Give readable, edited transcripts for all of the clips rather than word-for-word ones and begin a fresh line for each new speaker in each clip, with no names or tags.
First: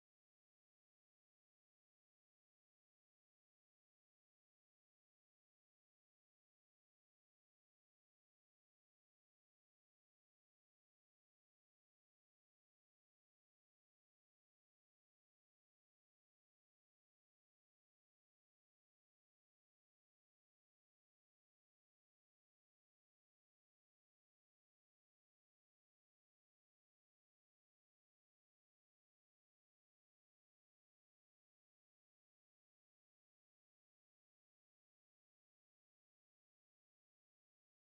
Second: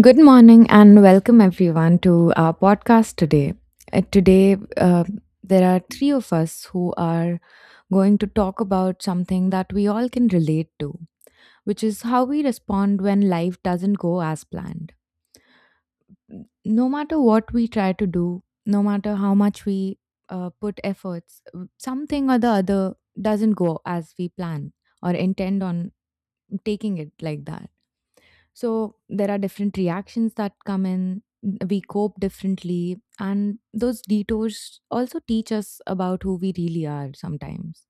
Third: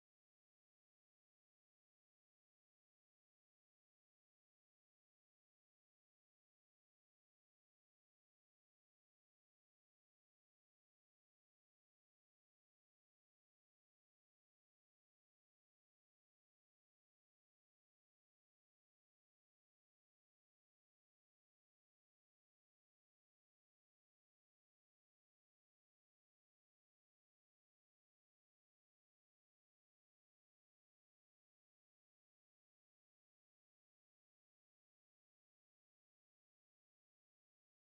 Good morning and welcome everyone to our podcast today. Today, there are three of us who are going to talk about something that we all can relate to, which is how we respond when life doesn't go as planned. No matter what we try to do, no matter how much we put efforts, something or the other doesn't go as we plan or intend on taking it like that, so there are different reactions that come in. We cope differently, and those detours also teach us about who we really are sometimes.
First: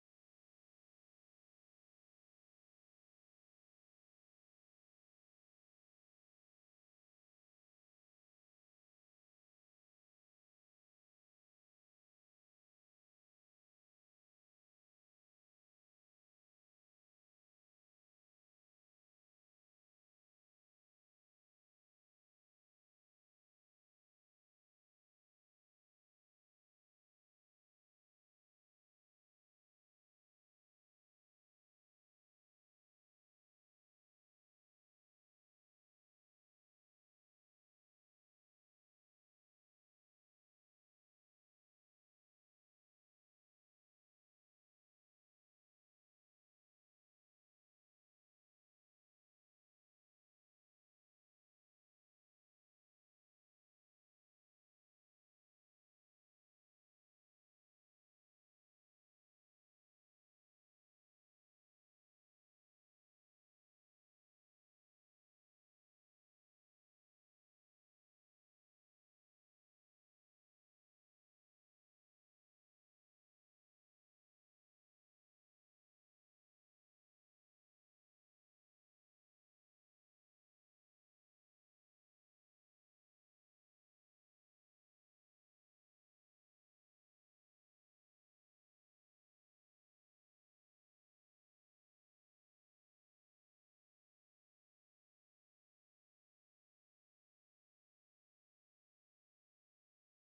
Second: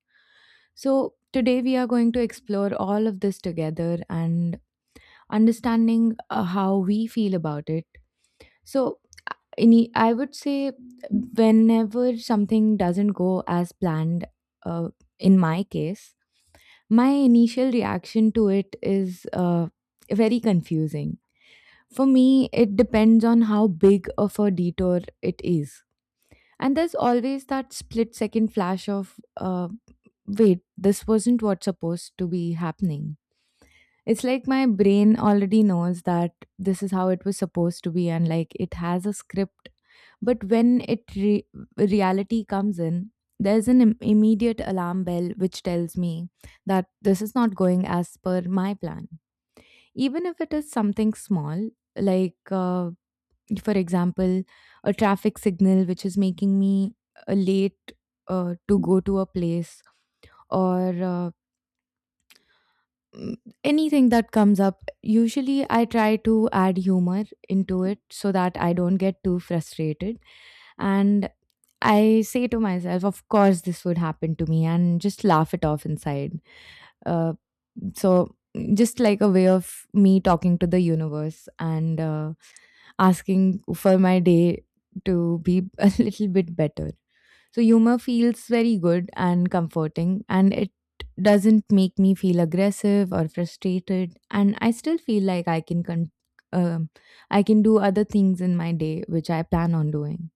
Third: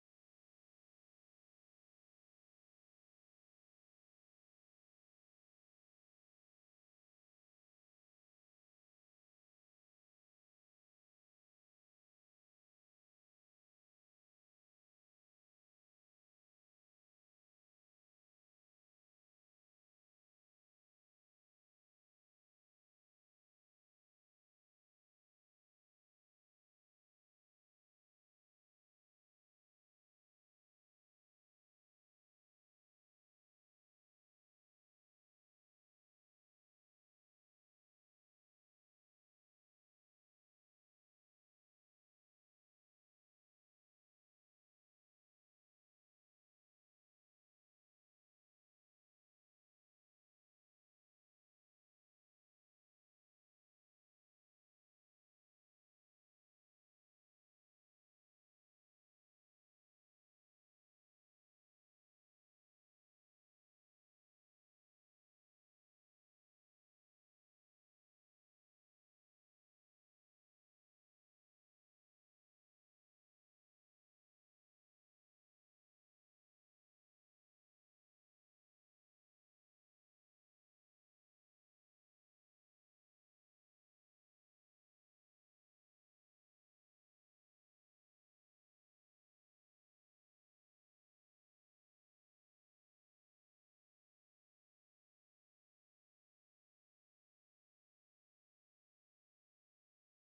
So today we are going to explore all of this together and understanding how we feel about it. So any, I would say whenever something doesn't go as planned, uh, in my case, my initial reaction to it is very confusing for me. It depends on how big of a detour it is. And there's always that split second flash of, wait, this wasn't what's supposed to be happening. It's like my brain already knows that this is how it was supposed to be, and like it has a script. But when reality comes in, there's an immediate alarm bell which tells me that this is not going as per my plan. Even if it is something small, like, for example, a traffic signal which is making me late to go to a place or mm, anything that comes up. Usually, I try to add humor into it so that I don't get too frustrated. And I say to myself, of course, this would happen to me, and just laugh it off inside. Uh, so, just like a way of me talking to the universe and asking for my day to be a little bit better. So humor feels very good and comforting and it doesn't make me feel aggressive or frustrated, and I still feel like um I can do other things in my day which I plan on doing.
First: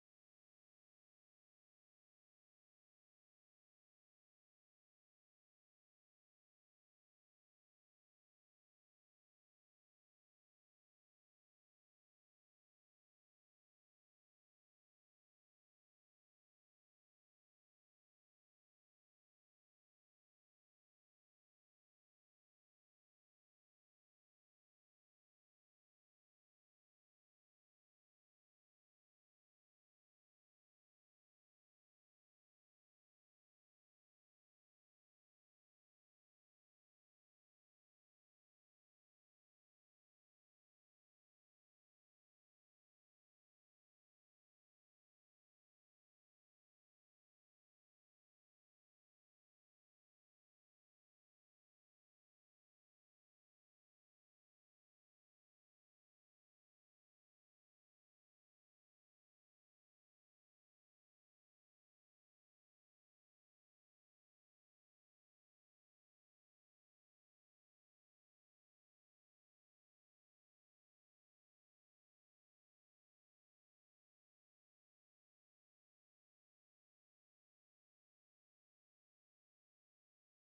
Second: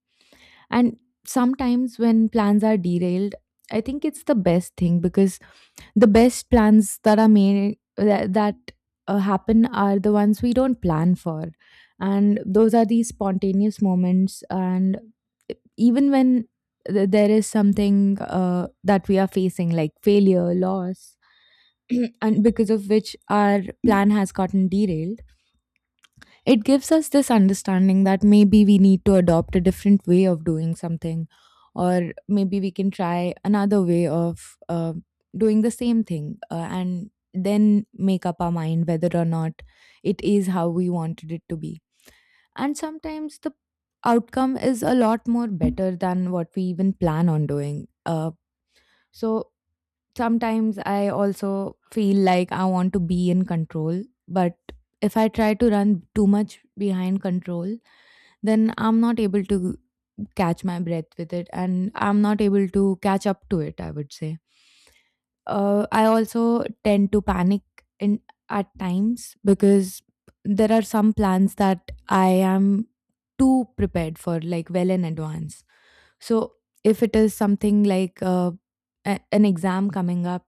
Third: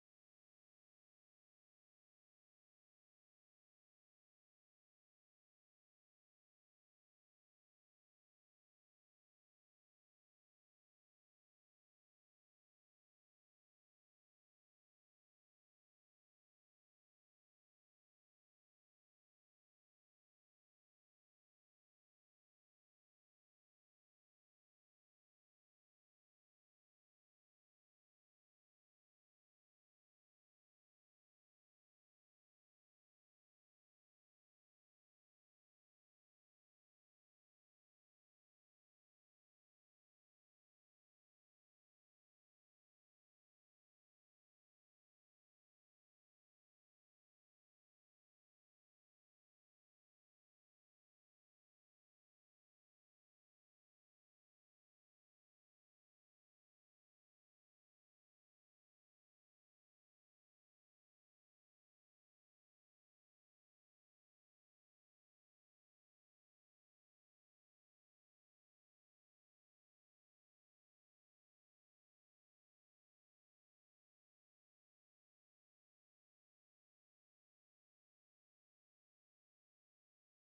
And sometimes when plans are derailed, I think it's the best thing, because the best plans that are made that, that happen are the ones we don't plan for, and those are these spontaneous moments. And even when there is something that we are facing, like failure, loss, and because of which our plan has gotten derailed, it gives us this understanding that maybe we need to adopt a different way of doing something, or maybe we can try another way of doing the same thing, and then make up our mind whether or not it is how we wanted it to be. And sometimes the outcome is a lot more better than what we even plan on doing. So sometimes I also feel like I want to be in control, but if I try to run too much behind control, then I'm not able to catch my breath with it, and I'm not able to catch up to it, I would say. I also tend to panic in at times, because there are some plans that I am too prepared for, like well in advance. So if it is something like an exam coming up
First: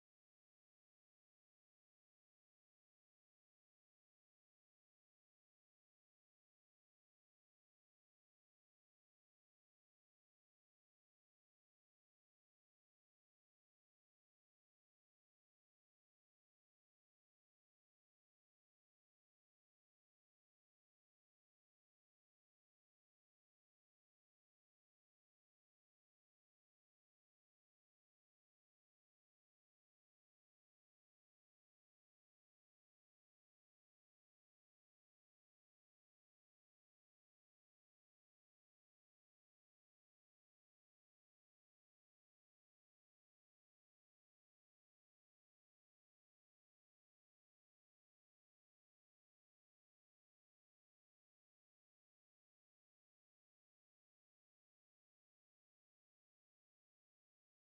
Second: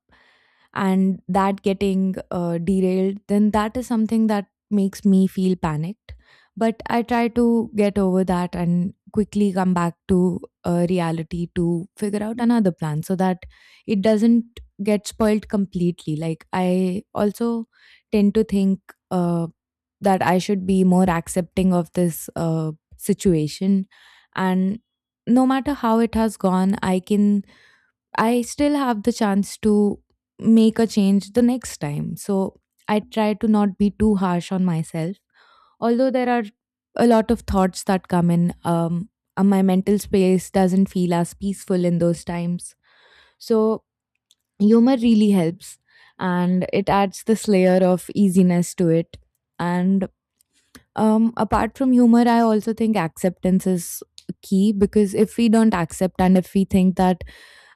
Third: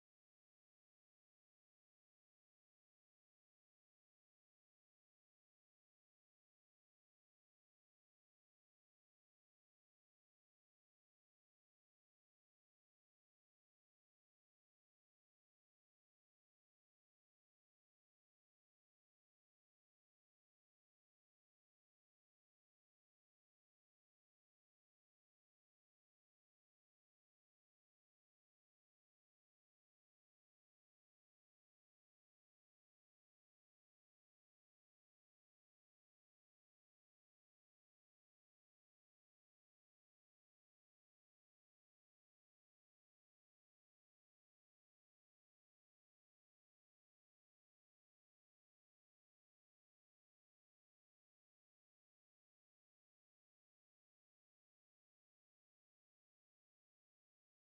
and that getting derailed, then that is something that makes me feel panicked. But I try to get over that and quickly come back to reality to figure out another plan so that it doesn't get spoiled completely. Like, I also tend to think uh, that I should be more accepting of this situation. And no matter how it has gone, I still have the chance to make a change the next time, so I try to not be too harsh on myself. Although there are a lot of thoughts that come in, and my mental space doesn't feel as peaceful in those times, so humor really helps, and it adds this layer of easiness to it. And apart from humor, I also think acceptance is key, because if we don't accept and if we think that,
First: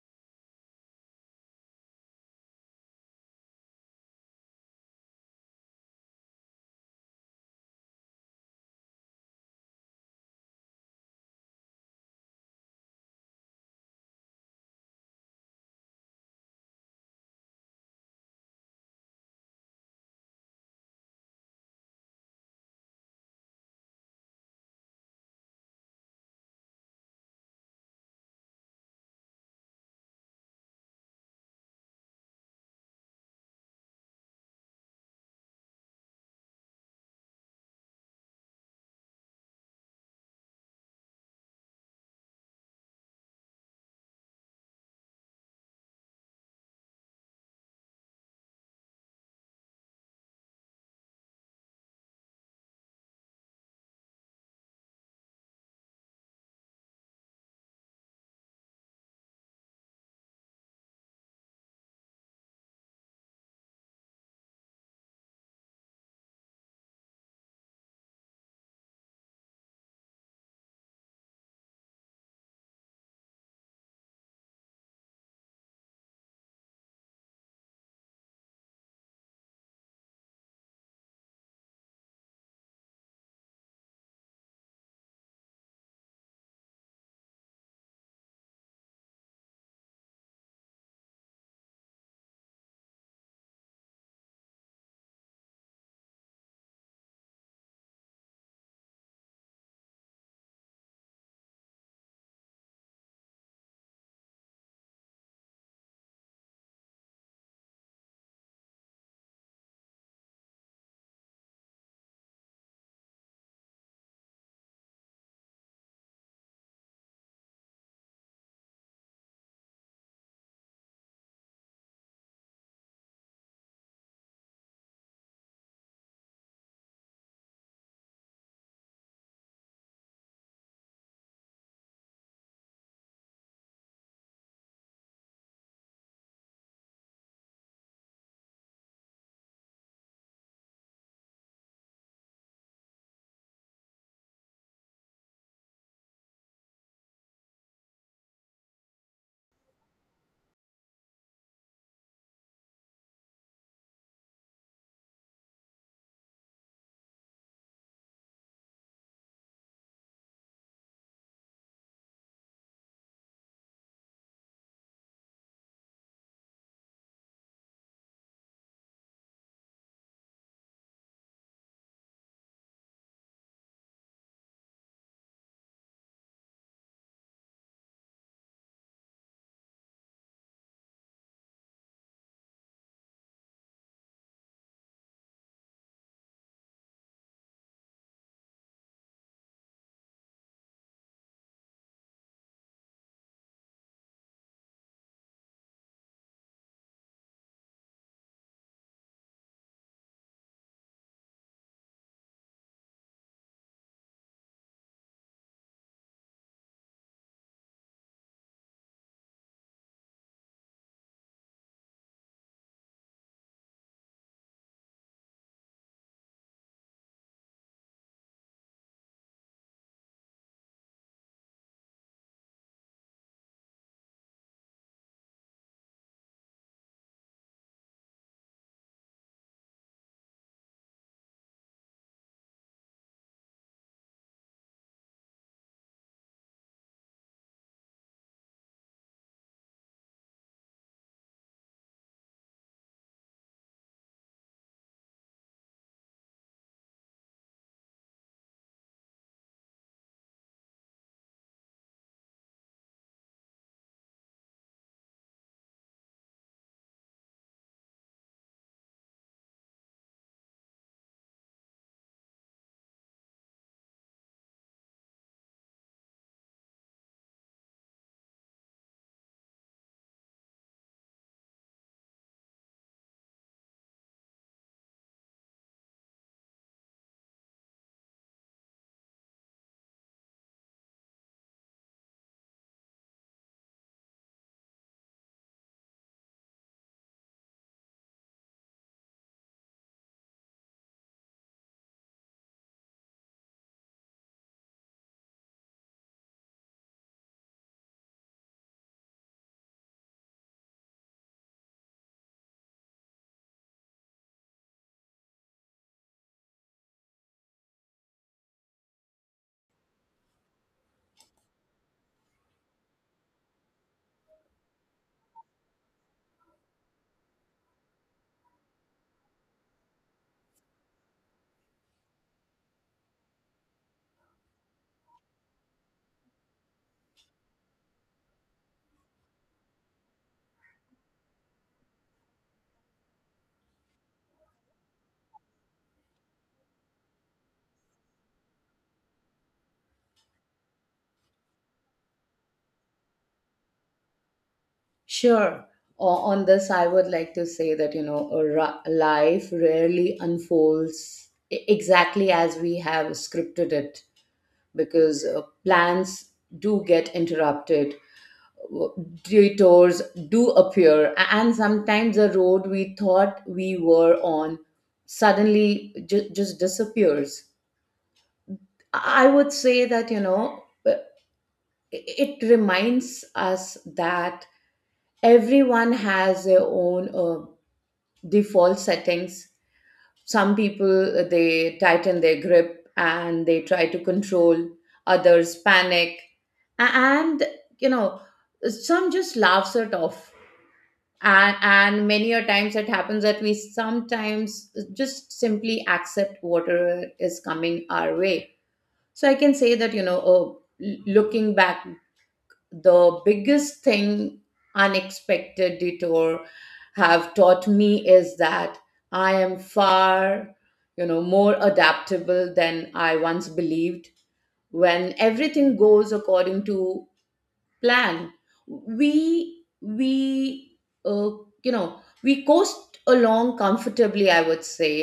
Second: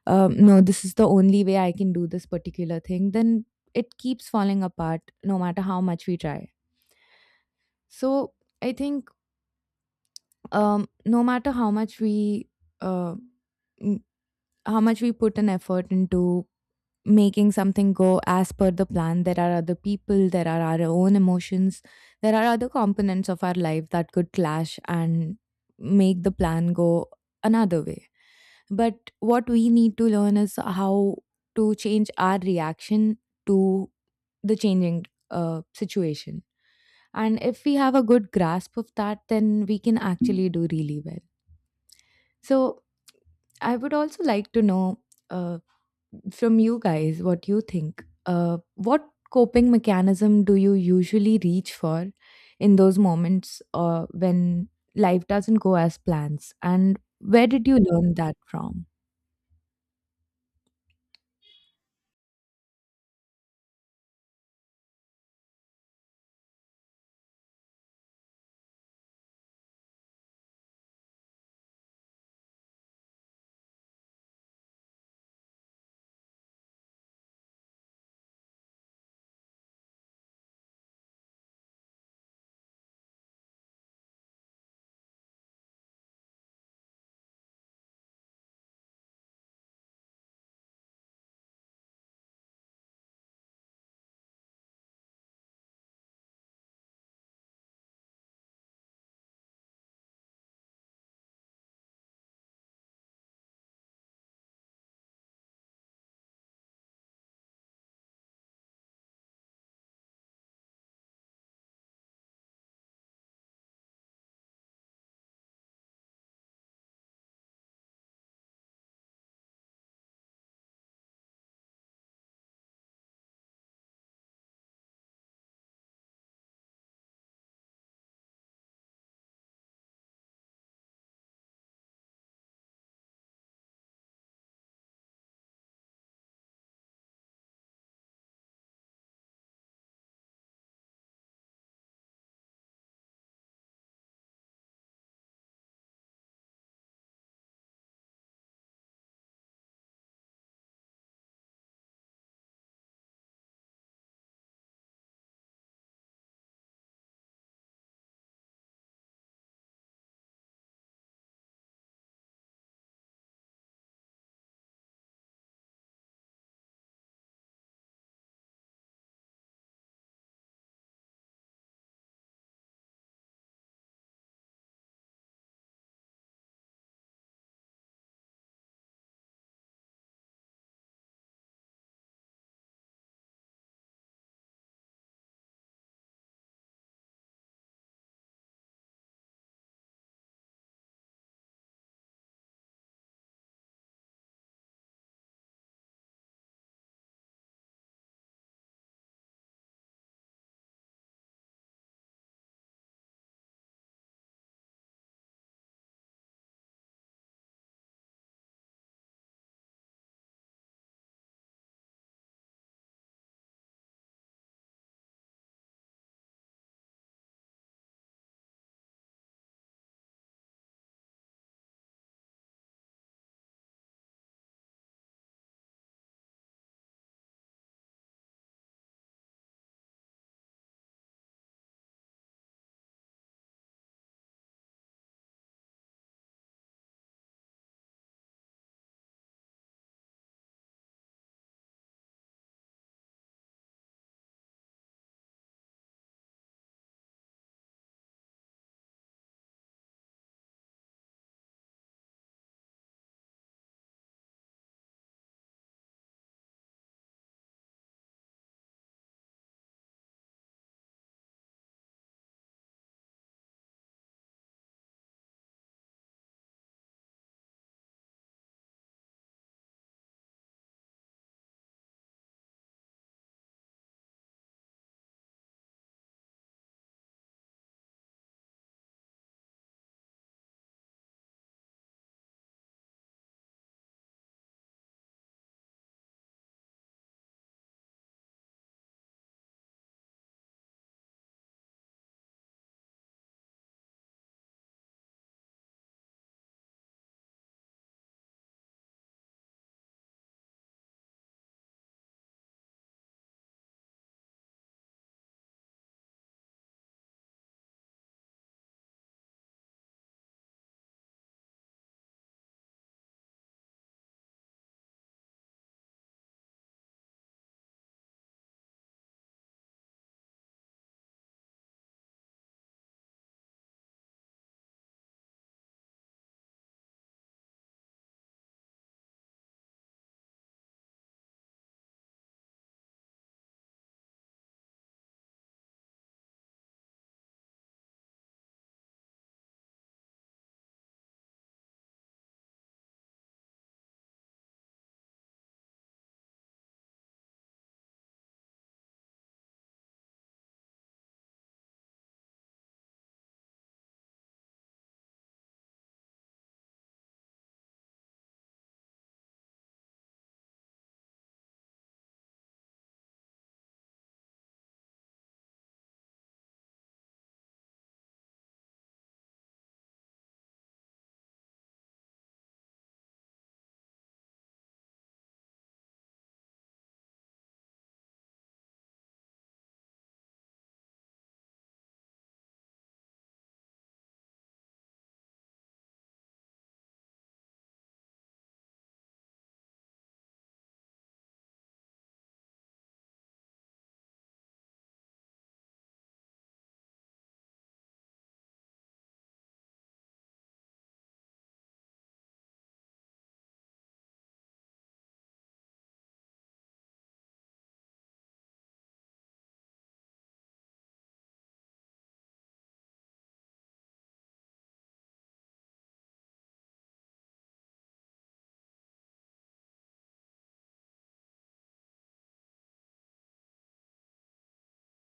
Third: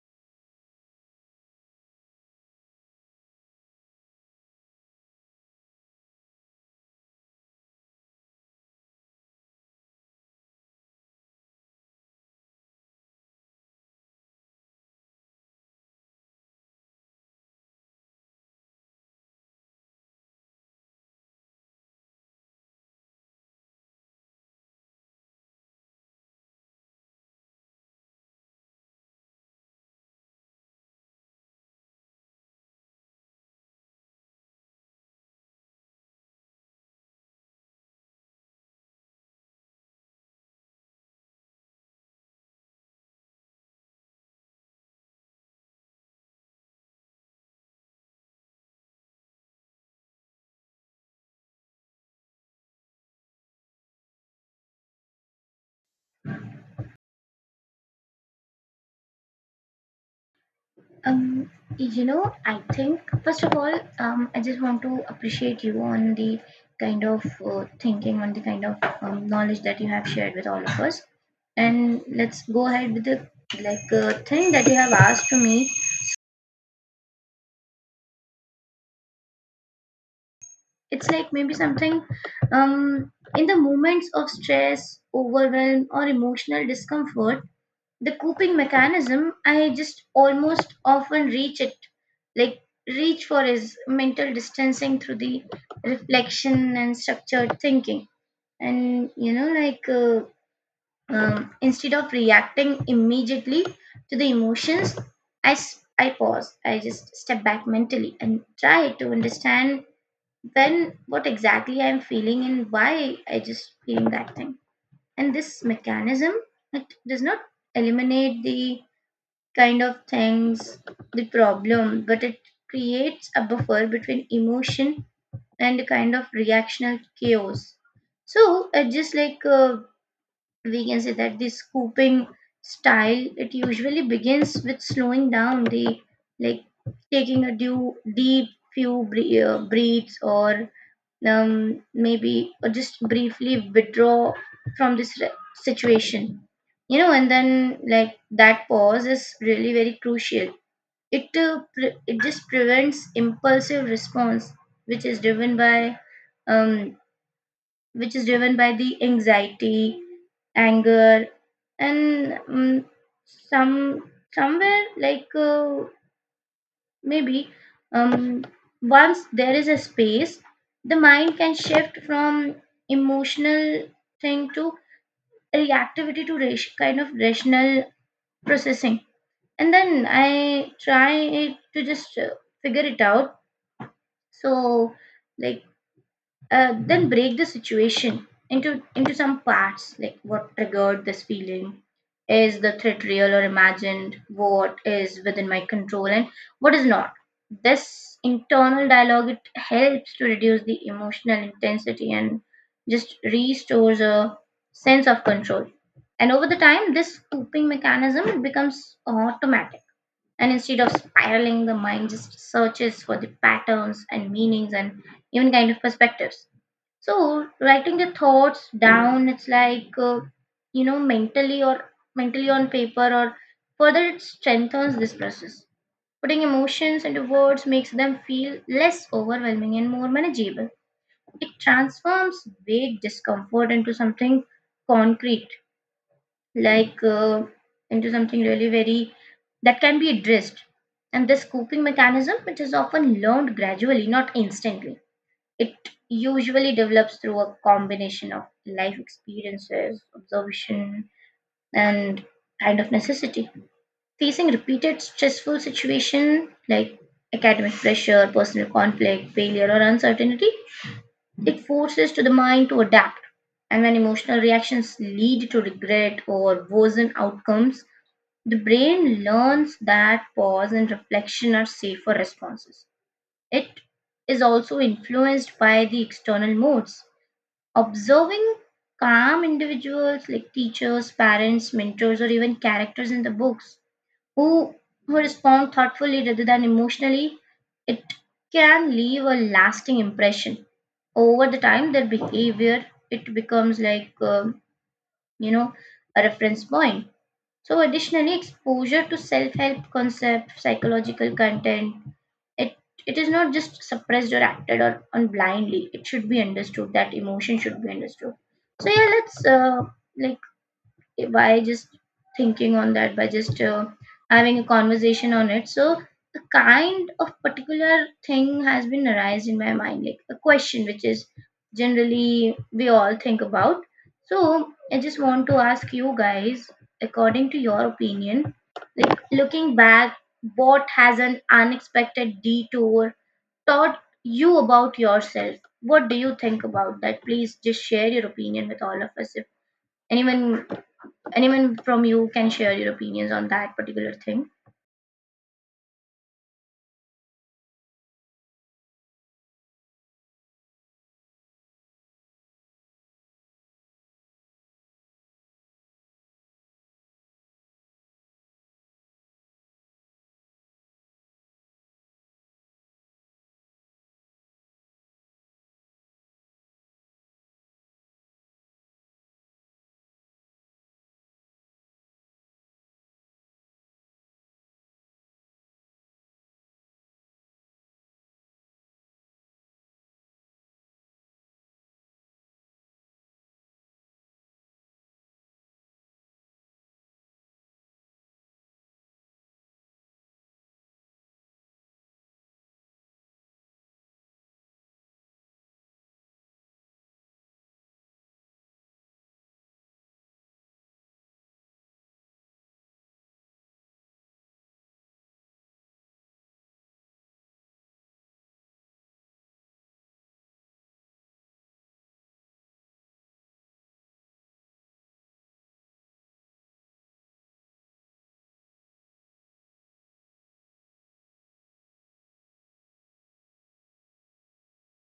no, this is the only way I can do this particular thing, then it keeps falling apart no matter how much we try. So I think, no matter how much we uh, n- how much we put an effort into making something go as per the plan, there are other people, there are our own emotions, there are other components of our life that could clash and make the plan go another way. But what we need to learn is how to change our reaction to the changing situation. And if we have a good grasp of that, then we can actually do really well. So, I would also like to know. Uh, from you guys, what you think, what coping mechanism do you usually reach for in those moments, when life doesn't go as plans, and where did you learn that from?
Um, I think first of all, I just want to appreciate you on the kind of thinking, on the kind of knowledge that you have shared with all of us. And let's go ahead with the thing that you have asked to me. It's like maybe something in the moments of stress, overwhelm, or emotional discomfort. The coping mechanism I just almost often reach it, like reach for is mental distancing through the reflection and structured thinking. And you know, instead of reacting immediately to the emotions, I pause. I just step back mentally and try to understand when what exactly I'm feeling and why I just feeling that thing. And this mechanism, it does not eliminate the kind of things the problem, but it creates a buffer between emotion and a kind of reactional chaos. So, just like we can say that the scooping style, it usually begins with slowing down the like taking a due, deep few breaths, or maybe or just briefly withdraw from this situation, you know. And then like, that pause is really very crucial. It it just prevents impulsive response, which is driven by um, the anxiety, anger, and, some somewhere like maybe um, once there is a space, the mind can shift from emotional thing to reactivity to kind of rational processing. And then I try to just figure it out. So, like, then break the situation into some parts. Like, what triggered this feeling? Is the threat real or imagined? What is within my control and what is not? This internal dialogue, it helps to reduce the emotional intensity and just restores a sense of control. And over the time, this coping mechanism becomes automatic, and instead of spiraling, the mind just searches for the patterns and meanings and even kind of perspectives. So writing the thoughts down, it's you know, mentally or mentally on paper, or further it strengthens this process. Putting emotions into words makes them feel less overwhelming and more manageable. It transforms vague discomfort into something concrete, like uh, into something really very that can be addressed. And this coping mechanism, which is often learned gradually, not instantly, it usually develops through a combination of life experiences, observation, and kind of necessity. Facing repeated stressful situation like academic pressure, personal conflict, failure, or uncertainty, it forces to the mind to adapt. And when emotional reactions lead to regret or worsen outcomes, the brain learns that pause and reflection are safer responses. It is also influenced by the external modes. Observing calm individuals like teachers, parents, mentors, or even characters in the books who, respond thoughtfully rather than emotionally, it can leave a lasting impression. Over the time, their behavior, it becomes you know, a reference point. So additionally, exposure to self-help concepts, psychological content, it it is not just suppressed or acted or on blindly. It should be understood that emotion should be understood. So yeah, let's like by just thinking on that, by just having a conversation on it, so a kind of particular thing has been arised in my mind, like a question which is generally we all think about. So I just want to ask you guys, according to your opinion, like, looking back, what has an unexpected detour taught you about yourself? What do you think about that? Please just share your opinion with all of us. If anyone, from you, can share your opinions on that particular thing.
Sure. On this, I would like to say that, you know, life rarely unfolds exactly as we have scripted it because plans do get interrupted, w- detours do appear, and sometimes the road we thought we were on suddenly just disappears. I would say that, you know, it reminds us that everyone has their own. Default settings. Some people they tighten their grip and they try to control, others panic, and you know some just laughs it off. And many a times it happens that we sometimes just simply accept whatever is coming our way. So I can say that, you know, oh, looking back, the biggest thing unexpected detour have taught me is that I am far, you know, more adaptable than I once believed. When everything goes according to plan, we uh, we coast along comfortably, I would say.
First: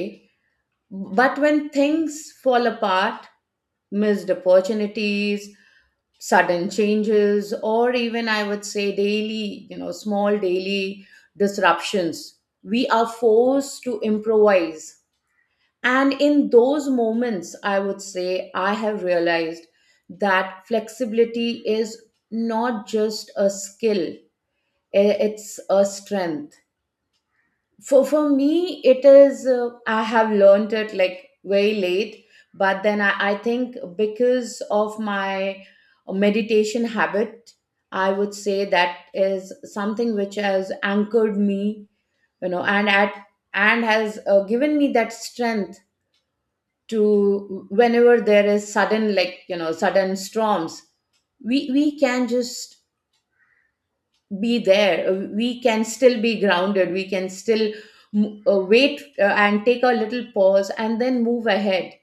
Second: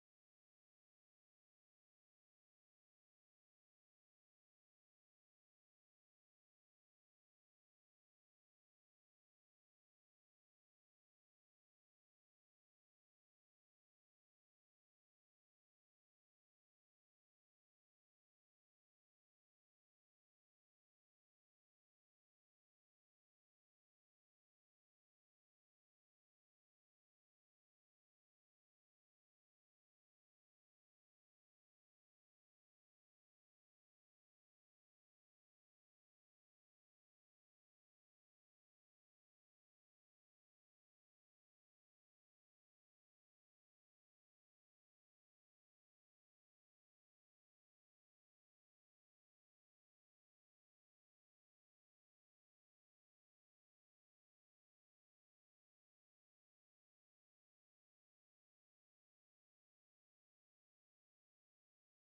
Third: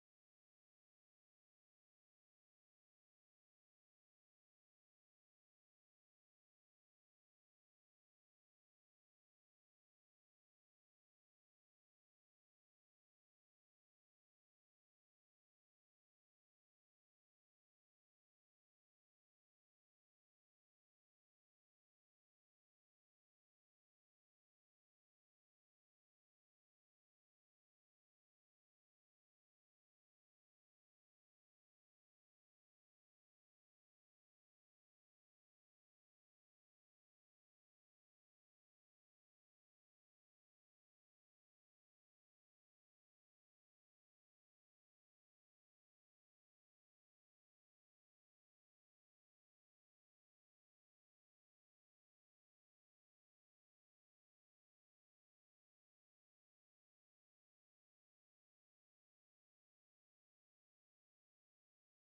But when things fall apart, missed opportunities, sudden changes, or even, I would say, daily, you know, small daily disruptions, we are forced to improvise. And in those moments, I would say, I have realized that flexibility is not just a skill, it's a strength. For me, it is, I have learned it like very late, but then I think because of my meditation habit, I would say, that is something which has anchored me, you know, and at and has given me that strength to. Whenever there is sudden, like, you know, sudden storms, we can just be there. We can still be grounded, we can still wait, and take a little pause and then move ahead.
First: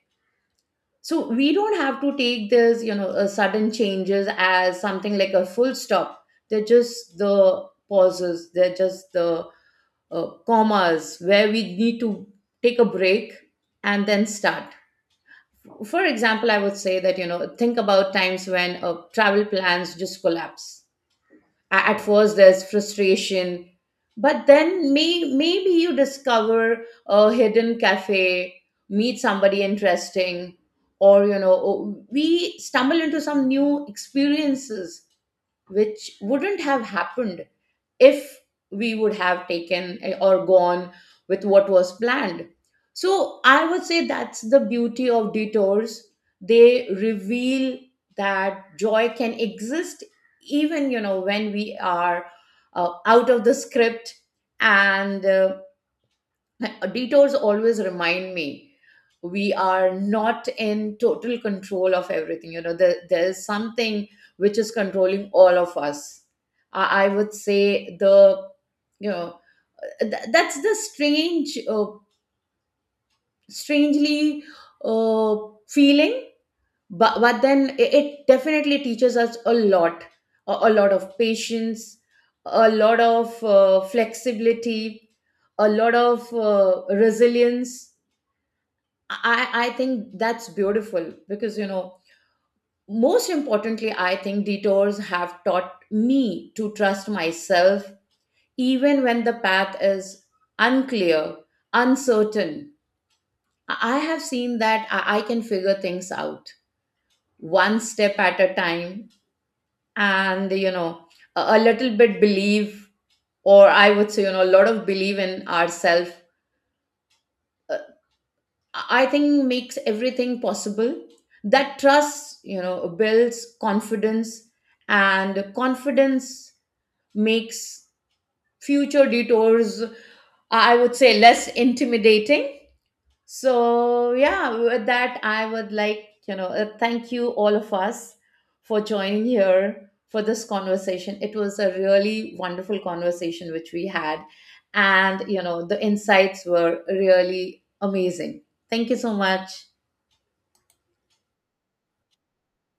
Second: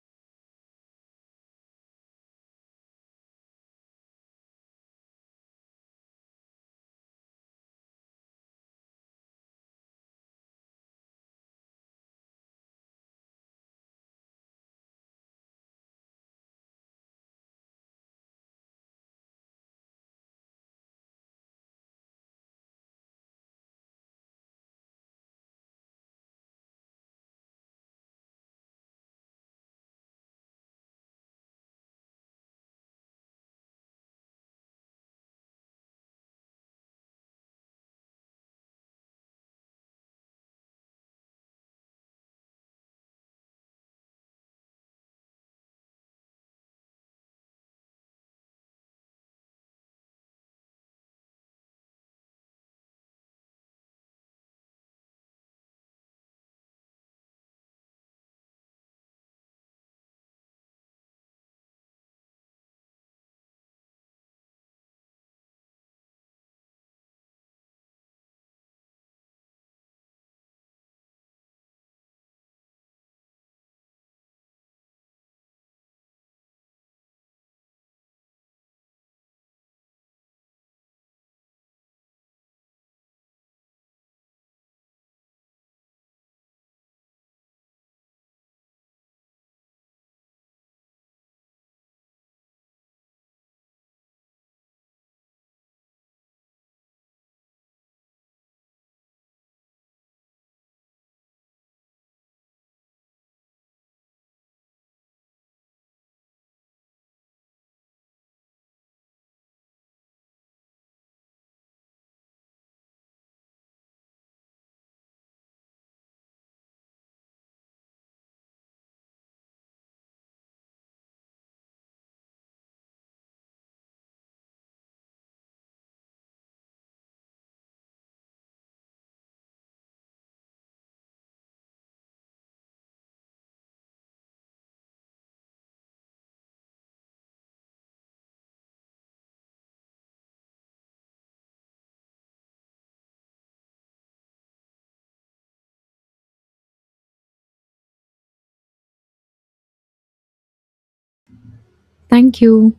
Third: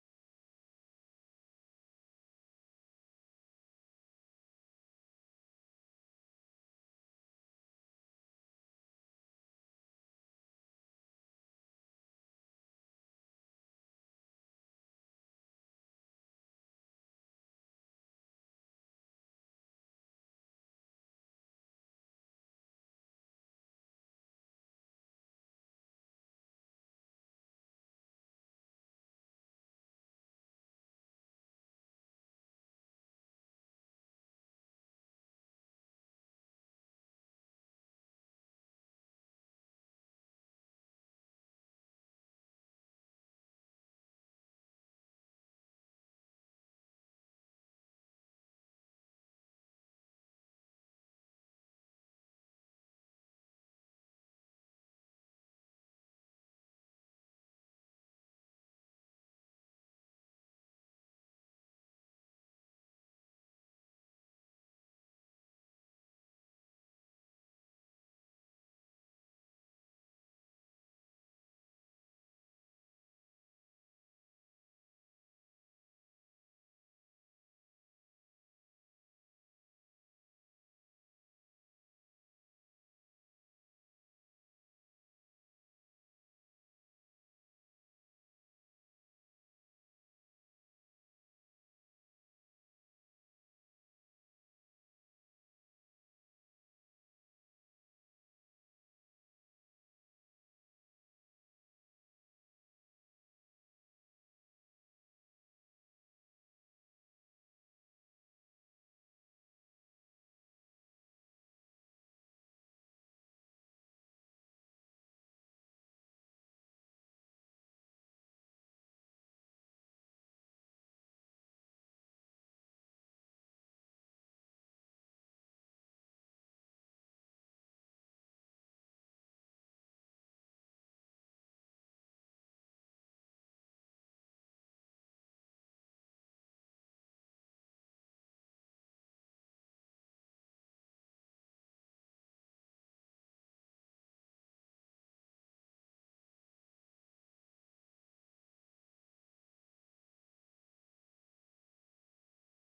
So we don't have to take this, you know, sudden changes as something like a full stop. They're just the pauses, they're just the commas where we need to take a break and then start. For example, I would say that, you know, think about times when travel plans just collapse. At first there's frustration, but then maybe you discover a hidden cafe, meet somebody interesting, or, you know, we stumble into some new experiences which wouldn't have happened if we would have taken or gone with what was planned. So I would say that's the beauty of detours. They reveal that joy can exist even, you know, when we are out of the script. And detours always remind me we are not in total control of everything, you know. There's something which is controlling all of us. I would say, the, you know, that's the strange, strangely, uh, feeling. But then it definitely teaches us a lot, a lot of patience, a lot of flexibility, a lot of resilience. I think that's beautiful because, you know, most importantly, I think detours have taught me to trust myself, even when the path is unclear, uncertain. I have seen that I can figure things out one step at a time, and, you know, a little bit believe, or I would say, you know, a lot of believe in ourselves, I think, makes everything possible. That trust, you know, builds confidence, and confidence makes future detours, I would say, less intimidating. So, yeah, with that, I would like, you know, thank you all of us for joining here for this conversation. It was a really wonderful conversation which we had. And, you know, the insights were really amazing. Thank you so much.
Thank you.